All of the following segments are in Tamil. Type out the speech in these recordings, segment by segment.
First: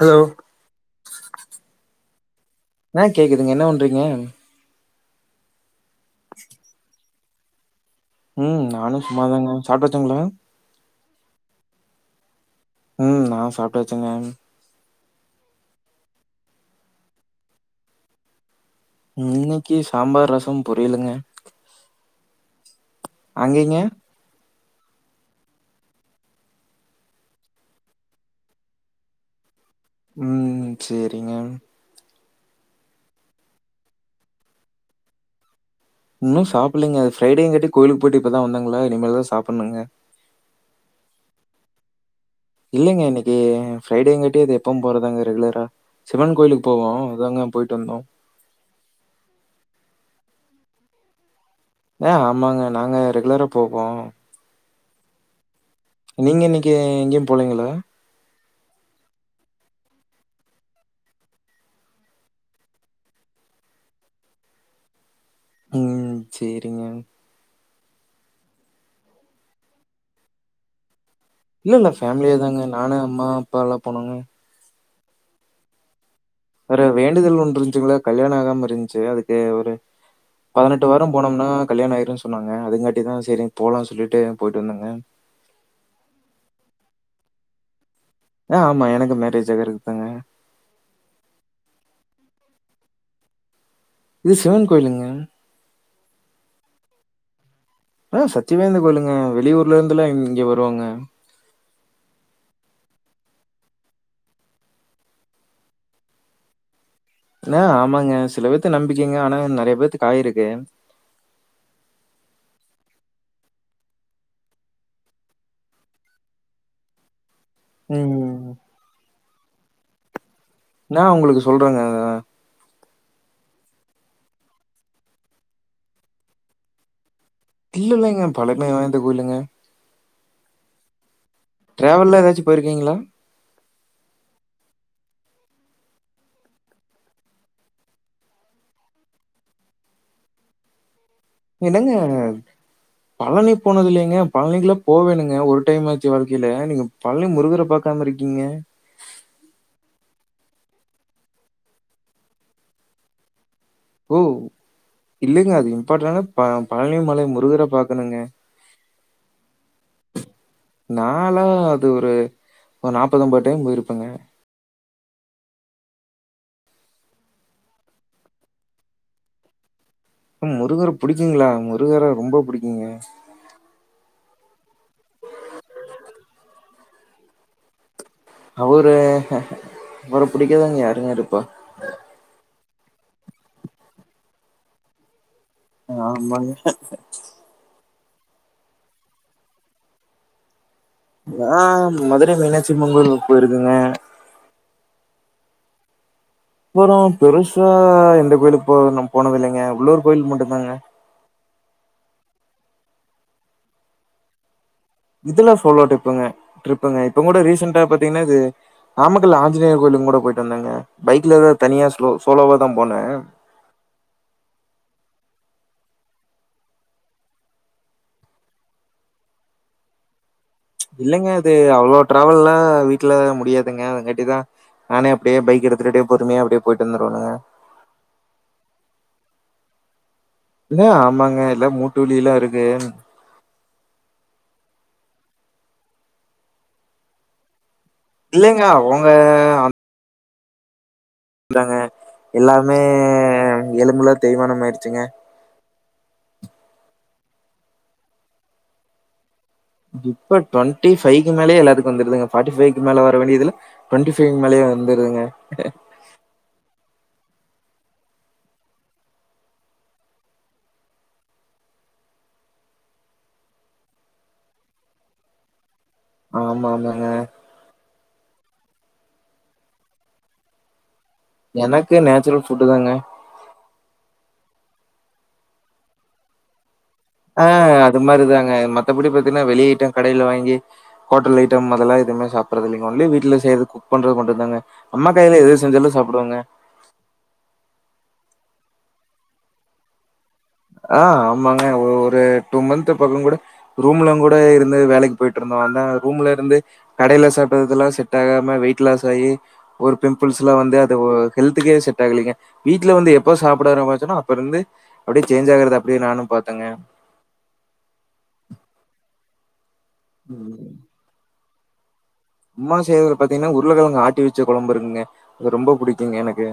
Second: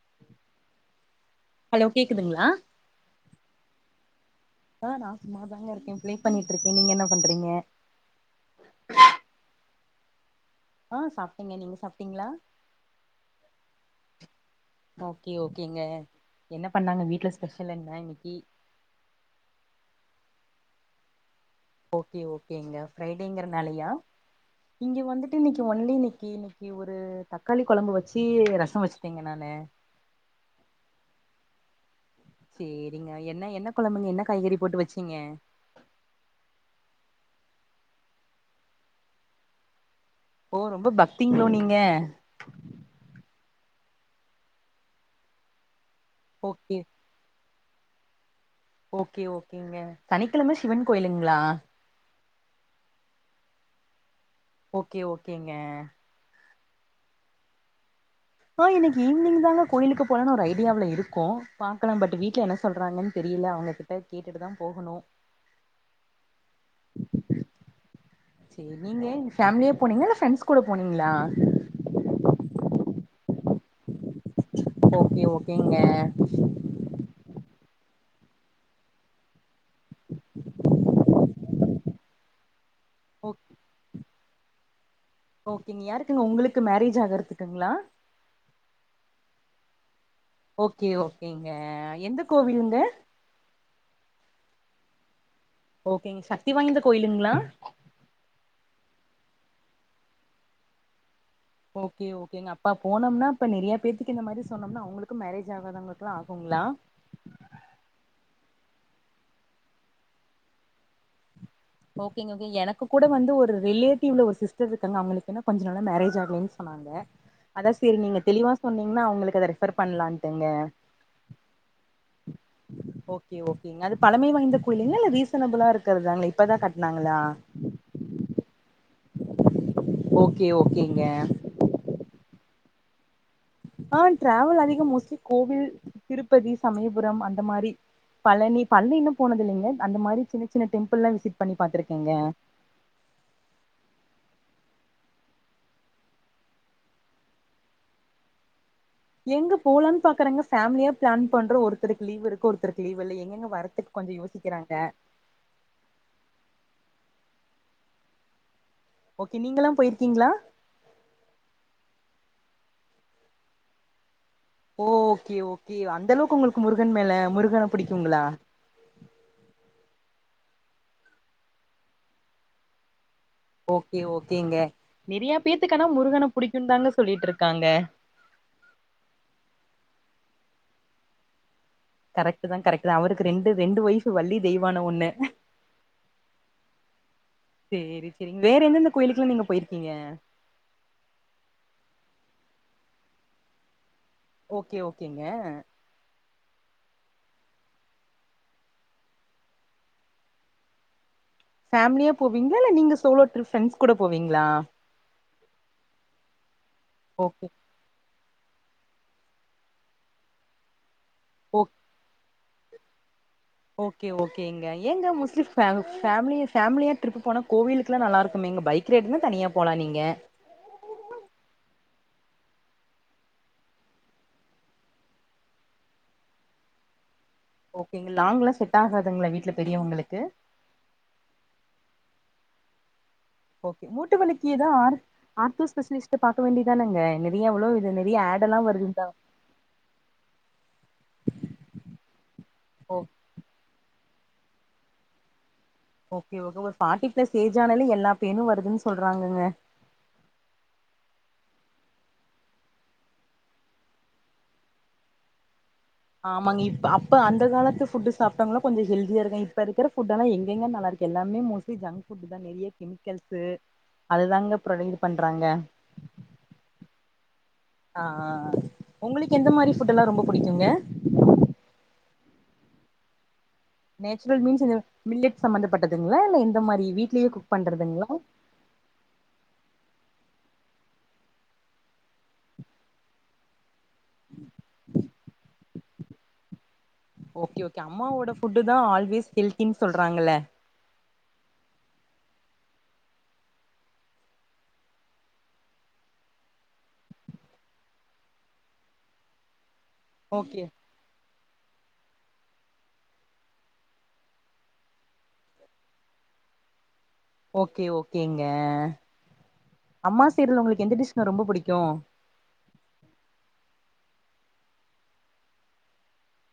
ஹலோ ஹலோ கேக்குதுங்ளா ஆ கேக்குதுங்க என்ன பண்றீங்க அ நா சும்மா தாங்க இருக்கே ப்ளே பண்ணிட்டுருக்கே நீங்க என்ன பண்றீங்க ம் நானு சும்மாதாங்க சாப்டாச்சுங்ளா ஆ சாப்டேங்க நீங்க சாப்ட்டீங்களா ம் நா சாப்டாச்சுங்க ஓகே ஓகேங்க என்ன பண்ணாங்க வீட்ல ஸ்பெஷல் என்ன இன்னக்கி இன்னக்கி சாம்பார் ரசம் பொறியலுங்க ஓகே ஓகேங்க அங்கங்க ஃப்ரைடேங்கிறனாலயா இங்கே வந்துட்டு இன்னைக்கி ஒன்லி இன்னக்கி இன்னை இன்னக்கி ஒரு தக்காளி கொழம்பு வச்சு ரசோ வச்சுட்டேங்க நானு ம் சேரிங்க சேரிங்க என்ன என்ன கொழம்புங்க என்ன காய்கறி போட்டு வச்சீங்க இன்னு சாப்பிலைங்க அது ஃபிரைடேங்காட்டி கோயிலுக்கு போய்ட்டு இப்பதா வந்தேங்களா இனிமேல் தா சாப்பிடனுங்க ஓ ரொம்ப பக்திங்களோ நீங்க இல்லைங்க இன்னைக்கி ஃப்ரைடேங்க காட்டி அது எப்போ போறதாங்க ரெகுலரா சிவன் கோயிலுக்கு ஓகே போவோ இப்பதாங்க போயிட்டு வந்தோ ஓகே ஓகேங்க சனிக்கெழம சிவன் கோயிலுங்களா ஏ ஆமாங்க நாங்க ரெகுலரா போவோ ஓகே ஓகேங்க நீங்க இன்னைக்கி எங்கேயு போலைங்களா ஆ இன்னக்கி ஈவினிங் தாங்க கோயிலுக்கு போலன்னனு ஒரு ஐடியாவில இருக்கோ பாக்கலாம் பட் பாக்கலா பட் வீட்ல என்ன சொல்றாங்கன்னு தெரில அவுங்க என்னனு கேட்டுட்டு தா போகணு ம் சேரிங்க செரி நீங்க ஃபேமிலியா போனீங்களா இல்ல ஃப்ரெண்ட்ஸ் கூட போனீங்களா இல்ல இல்ல ஃபேமிலியா தாங்க நானு அம்மா அப்பா எல்லா போனோங்க ஓகே ஓகேங்க ஒரு வேண்டுதல் ஒன்னு இருந்துச்சுங்களா கல்யானோ ஆகாம இருந்துச்சு அதுக்கு ஒரு பதினெட்டு வாரோ போனோம்னா கல்யானோ ஆயிடுனு சொன்னாங்க அதுங்காட்டி தா ஓ செரி போலான்னு சொல்லிட்டு போயிட்டு வந்தேங்க ஓகேங்க யாருக்குங்க உங்களுக்கு மேரேஜ் ஆகுறதுக்குங்களா ஆ ஆமா எனக்கு மேரேஜ் ஆகுறதுக்கு தாங்க ஓகே ஓகேங்க எந்த கோவிலுங்க இது சிவன் கோயிலுங்க ஓகேங்க சக்தி வாய்ந்த கோயிலுங்களா ஆ சத்திவாய்ந்த கோயிலுங்க வெளியூர்லேருந்துல்லா இங்க வருவாங்க ஓகே ஓகேங்க அப்பா போனோம்னா இப்போ நிறைய பேர்த்துக்கு இந்த மாரி சொன்னோம்னா அவங்களுக்குக்கும் மேரேஜ் ஆகாதவங்களுக்குலா ஆகுங்களா என்ன ஆமாங்க சில பேர்த்து நம்பிக்கங்க ஆனா நறைய பேர்த்துக்கு ஆயிருக்கு ஓகேங்க ஓகே எனக்கு கூட வந்து ஒரு ரிலேட்டிவ்ல ஒரு சிஸ்டர் இருக்காங்க அவுங்களுக்கு இன்னு கொஞ்ச நாளா மேரேஜ் ஆகலன்னு சொன்னாங் க அதா சேரி நீங்க ம். தெளிவா சொன்னீங்கன்னா அவுங்களுக்கு அத ரெஃபர் பண்ணலான்ட்டுங்க நா உங்களுக்கு சொல்றேங்க ஓகே ஓகேங்க அது பழமை வாய்ந்த கோயிலுங்கள இல்ல ரீசனபிளா இருக் க்கறதா இப்பதா கட்டுனாங்களா இல்ல இல்லங்க பழமை வாய்ந்த கோயிலுங்க ஓகே ஓகேங்க ட்ராவல்லா எதாச்சு போய்ருக்கிங்களா ஆ டிராவல் அதிகோ மோஸ்ட்லி கோவில் திருப்பதி சமயபுரம் அந்த மாரி பழனி பழனி இன்னு போனதுல்லங்க அந்த மாரி சின்ன சின்ன டெம்புள்லா விசிட் பண்ணி என்னங்க பாத்துருக்கேங்க பழனி போனதுல்லைங்க பழனிக்குலா போவேணுங்க ஒரு டைம் ஆச்சு வாழ்க்கையில நீங்க பழனி முருகர பாக் காம இருக்கீங்க எங்க போலான்னு பாக்குறங்க ஃபேமிலியா பிளான் பண்றோ ஒருத்தருக்கு லீவ் இருக்கு ஒருத்தரு லீவ் இல்லங்க எங்கங்க வரதுக்கு கொஞ்சோ ஓ! யோசிக்கிறாங்க இல்லங்க அது இம்பார்ட்டரான ப பழனி மலை முருகன பாக்கணுங்க ஓகே நீங்கல்லா போயிருக்கீங்களா நாலா அது ஒரு ஒரு நாப்பது அம்பது டைம் போயிருப்பேங்க ஓகே ஓகே அந்தளவுக்கு உங்களுக்கு முருகன் மேல முருகன புடிக்குங்களா ம் முருகர புடிக்குங்களா முருகர ரொம்ப புடிக்குங்க ஓகே ஓகேங்க நிறையா பேர்த்துக்கு ஆனா முருகன புடிக்குன்னு தாங்க சொல்லிட்டு இருக்காங்க அவரு அவர பிடிக்காதவங்க யாருங்க இருப்பா கரெக்டடு தா கரக்ட்டுஸதா அவருக்கு ரெண்டு ஒய்ஃபு வள்ளி தெய்வான ஒண்ணு ஆமாங்க சேரி சரி வேற எந்தெந்த கோயிலுக்குல்லா நீங்க போயிருக்கீங்க நா மதுரை மீனாட்சியம்மன் கோயிலுக்கு போயிருக்கேங்க ஓகே ஓகேங்க அப்பறௌ பெருசா எந்த கோயிலுக்கு போ நம்ம போனது இல்லங்க உள்ளூர் கோயிலுக்கு மட்டு தாங்க ஃபேமிலியா போவீங்களா இல்ல நீங்க சோலோ ட்ரிப் ஃப்ரெண்ட்ஸ் கூட போவீங்களா இதுலா சோலோ ட்ரிப்புங்க ட்ரிப்புங்க இப்பங் கூட ஓகே ரீசெண்டா பத் திங்னா இது நாமக்கல் ஆஞ்சநேயர் கோயிலு கூட போயிட்டு வந்தாங்க பைக்ல ஓ ஏதாவது தனியா ஸ்லோ சோலோவா தா போனே ஓகே ஓகே எங்க லங்க மோஸ்ட்லி ஓகே ஓகாலஞ வந்த வ்ஃபேம் ஃபேமிலி ஃபேமிலியாக ட்ரிப் போனா கோவிலுக்குலா நல்லருக்குமேங்க பைக் ல்லாஐ தனியா போலா நீங்க இல்லங்க அது அவ்வளோ டிரவல்லா வீட்ல முடியாதுங்க அதுக்காட்டி தா டவ் னப்கான்டிதானனனல நானே அப்டியே ஹ்ழ்வ்ல்பைக் எடுத்துட்டே பொறுமையா அப்டியே போயிட்டு வந்துருவேங்க ஓகேங்க லாங்லா செட் ஆகாதுங்களா வீட்ல பெரியவங்களுக்கு இல்ல ஆமாங்க எல்லா மூட்டு வலிலாருக்கு ஓகே மூட்டு வலிக்கு தா ஆரூ ஆர்த்தோ ஸ்பெஷலிஸ்ட்ட பாக்க வேண்டி தானங்க நிறைய எவ்ளோவு இது நெறைய ஆடெல்லா இல்லங்க வருது [unintelligible] அவங்க இந்தாங்க எல்லாமே ஓ எலும்புலா தேய்மானம் ஆயிச்சுங்க ஓகே ஓகே ஒரு ஃபாட்டிப்ளஸ் ஏஜ் ஆனாலே எல்லா பெய்னு வருதுன்னு சொல்றாங்கங்க இப்ப டுவெண்டி ஃபைவ்கக்கு மேலயே எல்லாத்துக்கு வந்துடுதுங்க ஃபார்டிஃபைக்கு மேல வர வேண்டியதுல்லா ட்வெண்டி ஃபைவ்க்கு மேலயே வந்துருதுங்க ஆமாங்க இப்ப அப்ப அந்த காலத்து ஃபுட்டு சாப்ட்டவுங்களா கொஞ்சோ ஹெல்தியா இருக்காங்க இப்ப இருக்குற ஃபுட்டெல்லா எங்கங்க நல்லா இருக்கு எல்லாமே மோஸ்ட்லி ஜங்க் ஃபுட்டு தா நெறைய கெமிக்கல்ஸு அது தாங்க ப்ரொடைட் இது பண்றாங்க ஆமா ஆமாங்க ஆ ஆ ஆ உங்களுக்கு எந்த மாரி ஃபுட்டெல்லா ரொம்ப புடிக்குங்க எனக்கு நேச்சுரல் ஃபுட்டு தாங்க நேச்சுரல் மீன்ஸ் இந்த மில்லட் சம்பந்தப்பட்டதுங்களா இல்ல எந்த மாரி வீட் ஆ அது மாரிதாங்க மத்தபடி பாத்தீங்கன்னா வெளி ஐட்டம் கடையில வாங்கி ஹோட்டல் ஐட்டம் அதெல்லா எதுவுமே சாப்புட்றது இல்லைங்க ஒன்லி வீட்ல செய்றது குக் பண்றது மட்டுந்தாங்க அம்மா கையில எது செஞ்சாலும் சாப்டுவங்க ஓகே ஒகே அம்மாவோட ஃபுட்டு தா ஆல்வேஸ் ஹெல்தின் சொல்றாங்கல்ல ஆ ஆமாங்க ஒரு டூ மந்த் பக்கங் கூட ரூம்லங் கூட இருந்து வேலைக்கு போயிட்டு இருந்தோ அதா ரூம்ல இருந்தே கடையில சாப்புட்றதெல்லா செட் ஆகாம வெயிட் லாஸ் ஆகி ஒரு பிம்பிள்ஸ்ல்லா ஓகே வந்து த ஓ ஹெல்துகே செட் ஆகலைங்க வீட்ல வந்து எப்ப சாப்புட ஆரமிச்சனோ அப்ப இருந்து சேஞ் ஆகுறது அப்டடியே நானு பாத்தேங்க ஓகே ஓகேங்க அம்மா செய்றதுல ம். உங்களுக்கு எந்த டிஷ்ங்க ரொம்ப புடிக்கும் அம்மா செய்றதுல பாத்தீங்கன்னா உருளக்கெழங்கு ஆட்டி வச்ச கொழம்பு இருக்குங்க அது ரொம்ப புடிக்குங்க எனக்கு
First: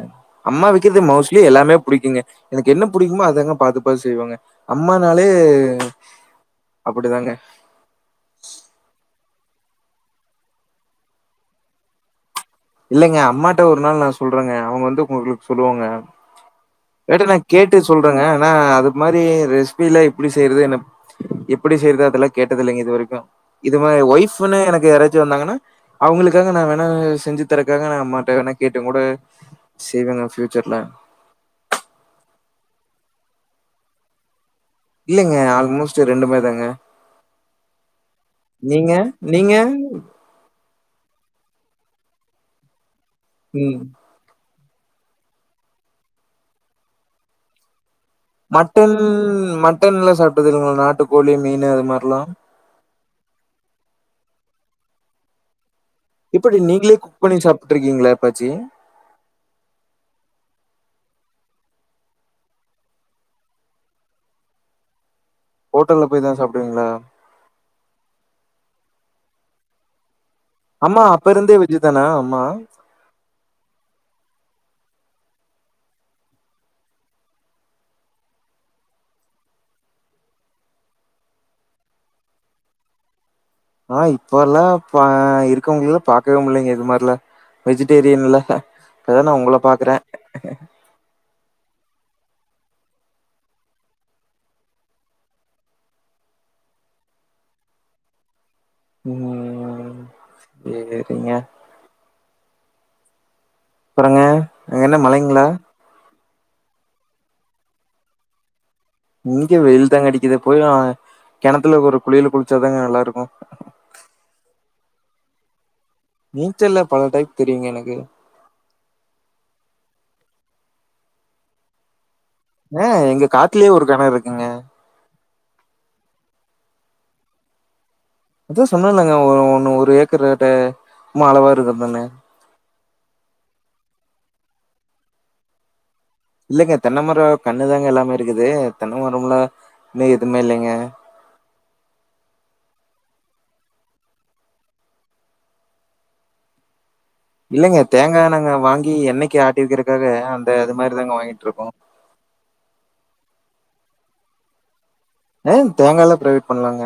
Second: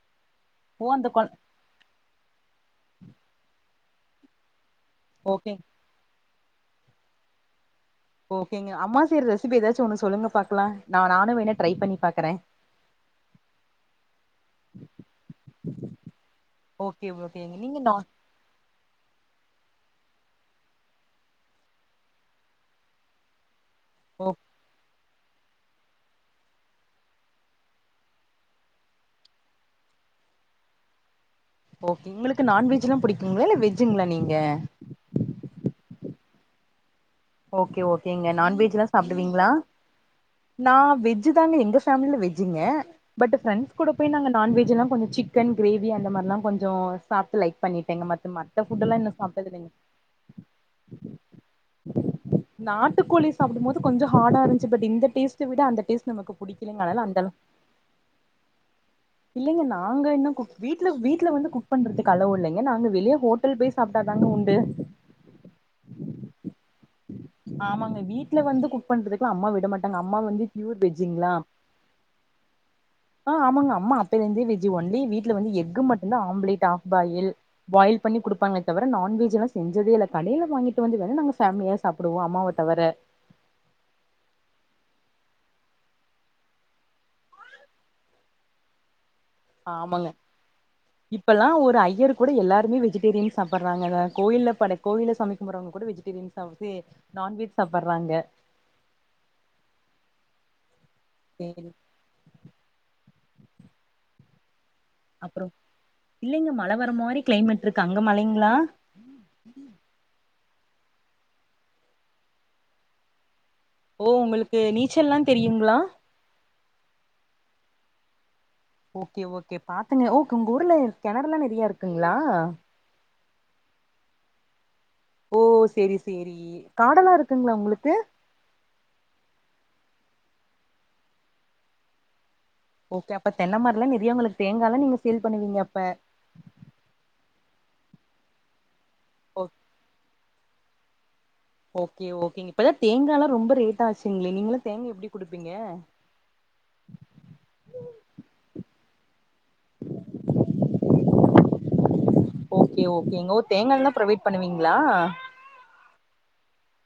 அம்மா ஓ வைக்கிறது அந்த கொழ மோஸ்ட்லி எல்லாமே புடிக்குங்க எனக்கு என்ன புடிக்குமோ அதாங்க பாத்து பாத்து செய்வாங்க அம்மானாலே ஓகே அப்டிதாங்க ஓகேங்க அம்மா செய்ற ரெசிபி ஏதாச்சு ஒன்னு சொல்லுங்க பாக்கலா நா நானும் வேணா ட்ரை பண்ணி பாக்கற இல்லைங்க அம்மாட்ட ஒரு நாள் நா சொல்றங்க அவுங்க வந்து உங்களுக்கு சொல்லுவாங்க ஓகே இல்லாட்டி நா ஓகேங்க கேட்டே நீங்க நா சொல்றங்க ஆனா அது மாரி ரெசிபில்லா எப்டி செய்றது என்ன எப்டி செய்றது அதெல்லா கேட்டதில்லைங்க இது வரைக்கு இது மாரி ஓ ஒய்ஃப்ன்னு எனக்கு யாராச்சும் வந்தாங்கன்னா அவுங்களுக்காக நா வேணா செஞ்சு க்த்தறக்காக நா அம்மாட்ட வேணா கேட்டும் கூட செய்வேங்க ஃபியூச்சர்ல ஓகே உங்களுக்கு நான்வெஜ்ல்லா பிடிக்குங்களா இல்ல வெஜ்ஜுங்களா நீங்க இல்லைங்க ஆல்மோஸ்ட் ரெண்டுமே தாங்க ஓகே ஓகேங்க நான்வெஜ்லா நீங்க? சாப்டுவீங்களா நீங்க? நா வெஜ்ஜு தாங்க எங்க ஃபேமிலில வெஜ்ஜுங்க பட் ஃப்ரெண்ட்ஸ் ம். கூட போய் நாங்க நான்வெஜ்லா கொஞ்சோ சிக்கன் கிரேவி அந்த மாரிலா கொஞ்சோ சாப்ட்டு லைக் பண்ணிட்டேங்க மத் மட்டன் மட்டன்ல்லா சாப்ட்டது இல்லங்க நாட்டுக்கோழி மீன் அது மாரில்லா நாட்டுக்கோழி சாப்டும்போது கொஞ்சம் ஹார்டா இருந்துச்சி பட் இந்த டேஸ்ட்ட விட அந்த டேஸ்ட் நமக்கு இப்டி புடிக்கலங்க நீங்களே அதனால குக் அந்த பண்ணி சாப்ட்டுருக்கீங்களா எப்பாச்சி இல்லைங்க நாங்க இன்னு குக்அ வீட்டுல வீட்ல வந்து குக் பண்றதுக்கு அலோ இல்லைங்க நாங்க வெளிய ஹோட் டல் போய் சாப்ட்டாதாங்க உண்டு ஹோட்டல்ல போய் தா சாப்டுவீங்களா ஆமாங்க வீட்ல வந்து குக் பண்றதுக்குல்லா அம்மா விட மாட்டாங்க அம்மா வந்து ப்யூர் அம்மா அப்ப வெஜ்ஜுங்ளா இருந்தே வெஜ் தானா அம்மா? ஆ ஆமாங்க அம்மா அப்பயில இருந்தே வெஜ்ஜு ஒன்லி வீட்ல வந்து எஃகு மட்டுதா ஆம்லேட் ஆஃப்பாயில் பாயில் பண்ணி குடுப்பாங்க தவிர நான்வெஜில்லா செஞ்சதே இல்ல கடையில வாங்கிட்டு வந்து வேணா நாங்க ஃபேமிலியா சாப்டுவோ அம்மாவ தவர ஆ இப்பல்லா பா இருக்கவங்களல்ல பாக்கவே முல்லேங்க இது மாரிலா வெஜிடேரியன்ல்ல இப்பதா நா ஒங் ஆமாங்க இப்பல்லா ஒரு ஐயரு கூட எல்லாருமே வெஜிடேரியன் சாப்பறாங்கதா கோயில்ல பட கோவில்ல சாமி கும்பறவங்க கூட வெஜிடேரியன் சப் சே நான்வெஜ் சாப்பறாங்க ம் சேரிங்க சேரி அப்பறங்க அப்றோ இல்லங்க மழ வர மாரி கிளைமேட் இருக்கு அங்க மழைங்கிளா இங்க வெயில் தாங்க அடிக்கிது போயிலா வாங்க கெணத்துல ஒரு குளியல குளிச்சாதாங்க நல்லா இருக்கும் ஓ உங்களுக்கு நீச்சல்ல்லா தெரியுங்ளா நீச்சல்ல பல டைப் தெரியுங்க எனக்கு ஓகே ஓகே பாத்துங்க ஓக் உங்க ஊர்ல கெணறுல்லா நறையா இருக்குங்கிளா ஆ எங்க காட்லயே ஒரு கெணறு இருக்குங்க ஓ செரி சேரி காடல்லா இருக்குங்கிளா உங்களுக்கு அதா சொன்ன இல்லங்க ஒ ஒன்னு ஒரு ஏக்கர் ரட்ட மா அளவா இருக்குதுன்னு ஓகே அப்ப தென்ன மரலாம் நெறியா உங்களுக்கு தேங்காலா நீங்க சேல் பண்ணுவீங்க அப்ப இல்லங்க தென்னமரம் கண்ணுதாங்க எல்லாமே இருக்குது தென்ன மரம்ல ஓ இன்னு எதுமே இல்லைங்க ஓகே ஓகேங்க இப்பதா தேங்காலா ரொம்ப ரேட்டா ஆச்சிங்கிளே நீங்கலா தேங்கா எப்டி குடுப்பீங்க இல்லங்க தேங்கா நாங்க வாங்கி எண்ணைக்கு ஆட்டி வக்கிறக்காக அந்த அது மாரி தாங்க வாங்கிட்டுருக்கோம் ஓகே ஓகே எங்க ஊர் தேங்கா எல்லா ப்ரொவைட் பண்ணுவீங்கிளா ஆ தேங்கா எல்லாம் புரவைட் பண்லாங்க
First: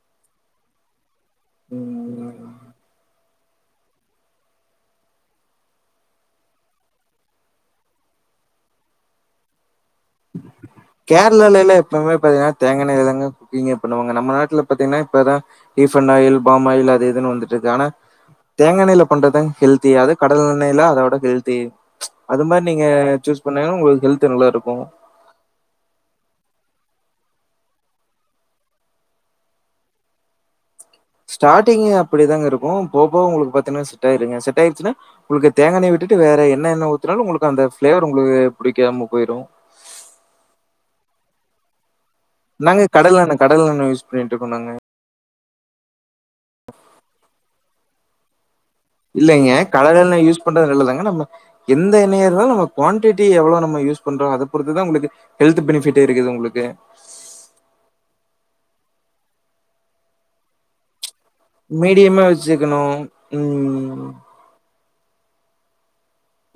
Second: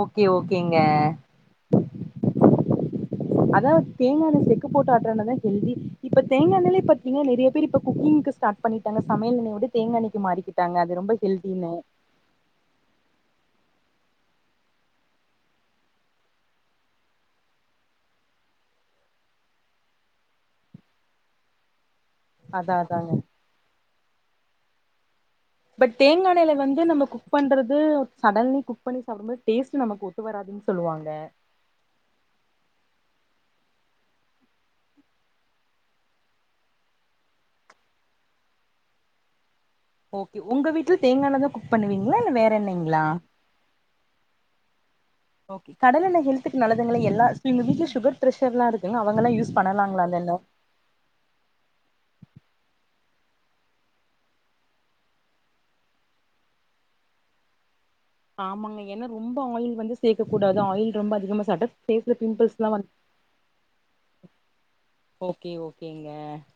ஓகே ஓகேங்க ம் அதா தேங்கா எண்ண செக்கு போட்டு ஆட்றனாலதா ஹெல்தி இப்ப தேங்கா எண்ணைலே பாத்தீங்கனா நெறையா பேரு இப்ப குக்கிங்கு ஸ்டாட் பண்ணிட்டாங்க சமையல் எண்ணையோடு தேங்கா எண்ணை கேரளால எல்லாம் எப்பவுமே பாத்தீங்கனா தேங்கா எண்ணையில தாங்க குக்கிங்கே பண்ணுவாங்க நம்ம நாட்டுல பாத்தீங்கன்னா இப்பதா ஈஃபன் ஆயில் பாம் ஆயில் அது இதுன்னு வந்துட்டு இருக்கு ஆனா தேங்க எண்ணையில பண்றதாங்க ஹெல்த்தியே அதே கடல் எண்ணையில அதோட ஹெல்த்தி அது மாரி அதா நீங்க அதாங்க சூஸ் பண்ணங்கின்னா உங்களுக்கு ஹெல்த்து நல்லா இருக்கும் பட் தேங்கா எண்ணையில வந்து நம்ம குக் பண்றது சடன்லி குக் பண்ணி சாப்படம்போது டேஸ்ட்டு நமக்கு ஒத்து வராது சொல்லுவாங்க ஸ்டாடிங்கே அப்டிதாங்க இருக்கும் போவ போவ உங்களுக்கு பாத்தீன்னா செட் ஆயிருங்க செட் ஆயிருச்சின்னா உங்களுக்கு தேங்கா எண்ணைய விட்டுட்டு வேற என்ன எண்ண ஊத்தனாலும் உங்களுக்கு அந்த பிளேவர் உங்களுக்கு புடிக்காம போயிடும் ஓகே ஒங்க வீட்ல தேங்கா எண்ணதா குக் பண்ணுவீங்ளா இல்ல வேற நாங்க எண்ணெய்ங்களா கடல் எண்ண கடல் எண்ண யூஸ் பண்ணிட்டு இருக்கோம் நாங்க ஓகே கடல் எண்ண ஹெல்த்துக்கு நல்லதுங்கிளே எல்லா ஸ்கீம் இருந்து சுகர் பிரஷர்லாம் இருக்குங்க அவங்களா யூஸ் பண்ணலாங்களா இந்த எண்ண ண்டோ நல்லதாங்க நம்ம எந்த எண்ணயா இருந்தாலு நம்ம குவான்டிட்டி எவ்ளோ நம்ம யூஸ் பண்றோம் அத பொறுத்து தா உங்களுக்கு ஹெல்த்து பெனிபிட்டே இருக்குது உங்களுக்கு ஆமாங்க ஏனா ரொம்ப ஆயில் வந்து சேக்க கூடாது ஆயில் ரொம்ப அதிகமா சாப்ட்டா ஃபேஸ்ல மீடியமா பிம்பிள்ஸ்லா வந்து வச்சிக்கனும் ம் ஓகே ஓகேங்க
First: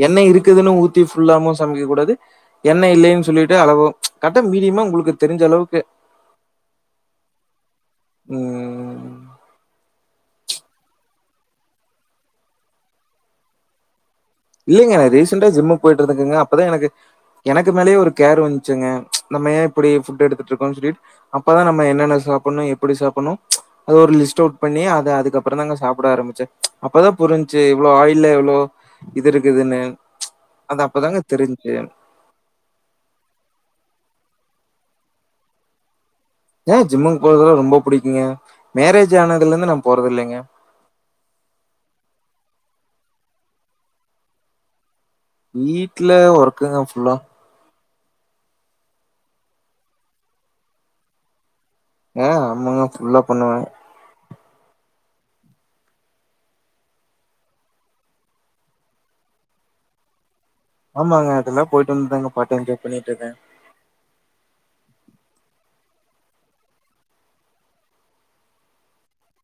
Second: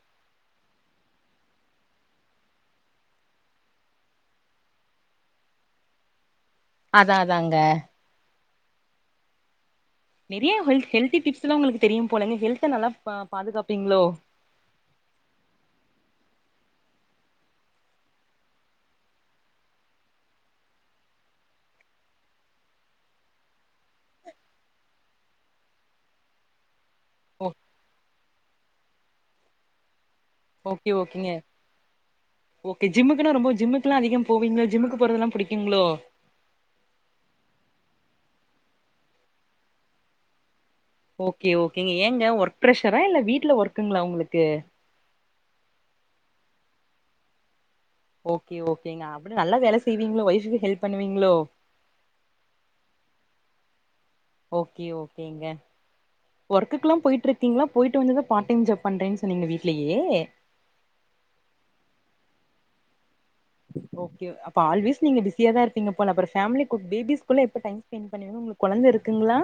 எண்ண இருக்குதுன் ஊத்தி ஃபுல்லாமு சமைக்க கூடாது என்ன இல்லைன் சொல்லிட்டு அளவோ கட்டு மீடியமா உங்களுக்கு தெரிஞ்ச அளவுக்கு அதா அதாங்க ம் நெறையா ஹெல்த் ஹெல்தி டிப்ஸ்லா உங்களுக்கு தெரியும் போலங்க ஹெல்த நல்லா பா பாதுகாப்பீங்ளோ இல்லங்க ரீசண்டா ஜிம்முக்கு போயிட்டு இருக்கதுங்க அப்பதா எனக்கு எனக்கு மேலயே ஒரு கேர் வந்ச்சுங்க நம்ம ஏ இப்டி ஃபுட்ட எடுத்துட் இருக்கோன் சொல்லிட்டு அப்பதா நம்ம என்னென்ன சாப்பிட்ணு எப்படி சாப்பிட்ணு அது ஒரு லிஸ்ட் அவுட் பண்ணி அது அதுக்கப்புறந்தாங்க சாப்பிட ஆரம்பிச்சே அப்பதா ஓ புரிஞ்ச்சு இவ்வளோ ஆயில்ல எவ்ளோ இது இருக்குதுன்னு அது ஓகே அப்பதாங்க ஓகேங்க தெரிஞ்சுச்சு. ஓகே ஜிம்முக்குன்னா ரொம்ப ஜிம்முக்குல்லா அதிகோ போவீங்ளோ ஜிம்முக்கு போறதெல்லா புடிக்குங்ளோ ஏ ஜிம்முக்கு போறதுலா ரொம்ப புடிக்குங்க மேரேஜ் ஆனதுல இருந்து நா போறது இல்லைங்க ஓகே ஓகேங்க ஏங்க ஒர்க் ப்ரஷரா இல்ல வீட்ல ஒர்க்குங்ளா உங்ளுக்கு வீட்ல ஒர்க்குங்க ஃபுல்லா ஓகே ஓகேங்க அப்டி நல்லா வேல செய்வீங்ளோ வொய்ஃபுக்கு ஹெல்ப் பண்ணுவீங்ளோ அ ஆமாங்க ஃபுல்லா பண்ணுவே ஓகே ஓகேங்க ஒர்க்குக்லா போயிட்ருக்கீங்ளா போயிட்டு வந்துதா பார்ட் டைம் ஜாப் பண்றே சொன்னீங்க வீட்லயே ஆமாங்க அதுலா போயிட்டு வந்துதாங்க பார்ட் டைம் ஜாப் பண்ணிட்ருக்கே ஓகே அப்ப ஆல்வேஸ் நீங்க பிஸியாதா இருப்பீங்க போல அப்பறோ ஃபேமலிக்கு பேபி்ஸ்குள்ள எப்போ டைம் ஸ்பெண்ட் பண்ணுவீங்க உங்குளுக் கொழந்த இருக்குங்ளா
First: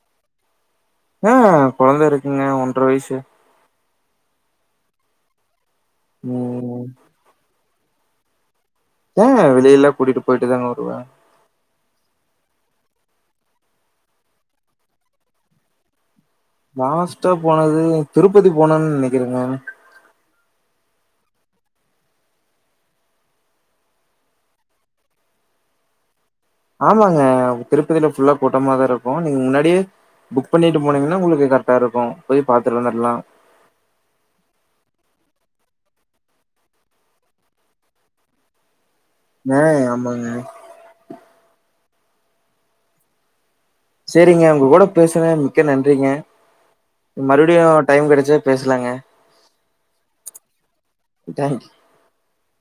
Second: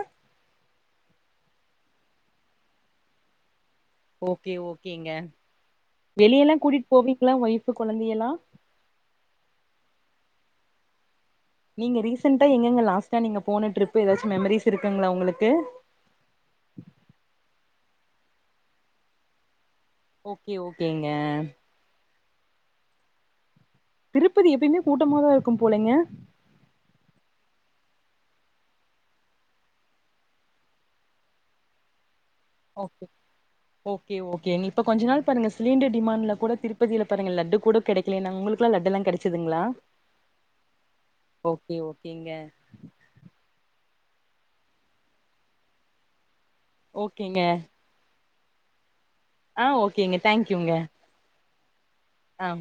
ஆ கொழந்த இருக்குங்க ஒன்ற வயிசு ஓகே ஓகேங்க வெளியல்லா ம் கூட்டிட்டு போவீங்ளா ஒய்ஃபு கொழந்தையெல்லா ஆ வெளியெல்லா கூட்டிட்டு போயிட்டு தாங்க வருவே நீங்க ரீசெண்ட்டா எங்கங்க லாஸ்ட்டா நீங்க போன ட்ரிப்பு எதாச்சு மெமரிஸ் இருக்குங்ளா உங்களுக்கு லாஸ்ட்டா போனது திருப்பதி போனன் நெனைக்கிறேங்க ஓகே ஓகேங்க திருப்பதி எப்பயுமே கூட்டமாதா இருக்கும் போலைங்க ஆமாங்க திருப்பதியில ஃபுல்லா கூட்டமாதா இருக்கு நீங்க முன்னாடியே புக் பண்ணிட்டு போனீங்ன்னா உங்களுக்கு கரக்டா இருக்கு போய் பாத்துட்டு ஓகே வந்துர்லா ஓகே ஓகே நீ இப்ப கொஞ்ச நாள் பாருங்க சிலிண்டர் டிமாண்டுல கூட திருப்பதில பாருங்க லட்டு கூட கெடைக்கலேன்னாங்க உங்களுக்குலா லட்டெல்லா கெடச் சுதுங்ளா ஆ ஆமாங்க ஓகே ஓகேங்க செரிங்க உங்க கூட பேசுனது மிக்க நன்றிங்க ஓகேங்க மறுபடியு டைம் கெடச்சா பேசலாங்க ஆ ஓகேங்க தேங்க்யூங்க தேங்க் ஆம்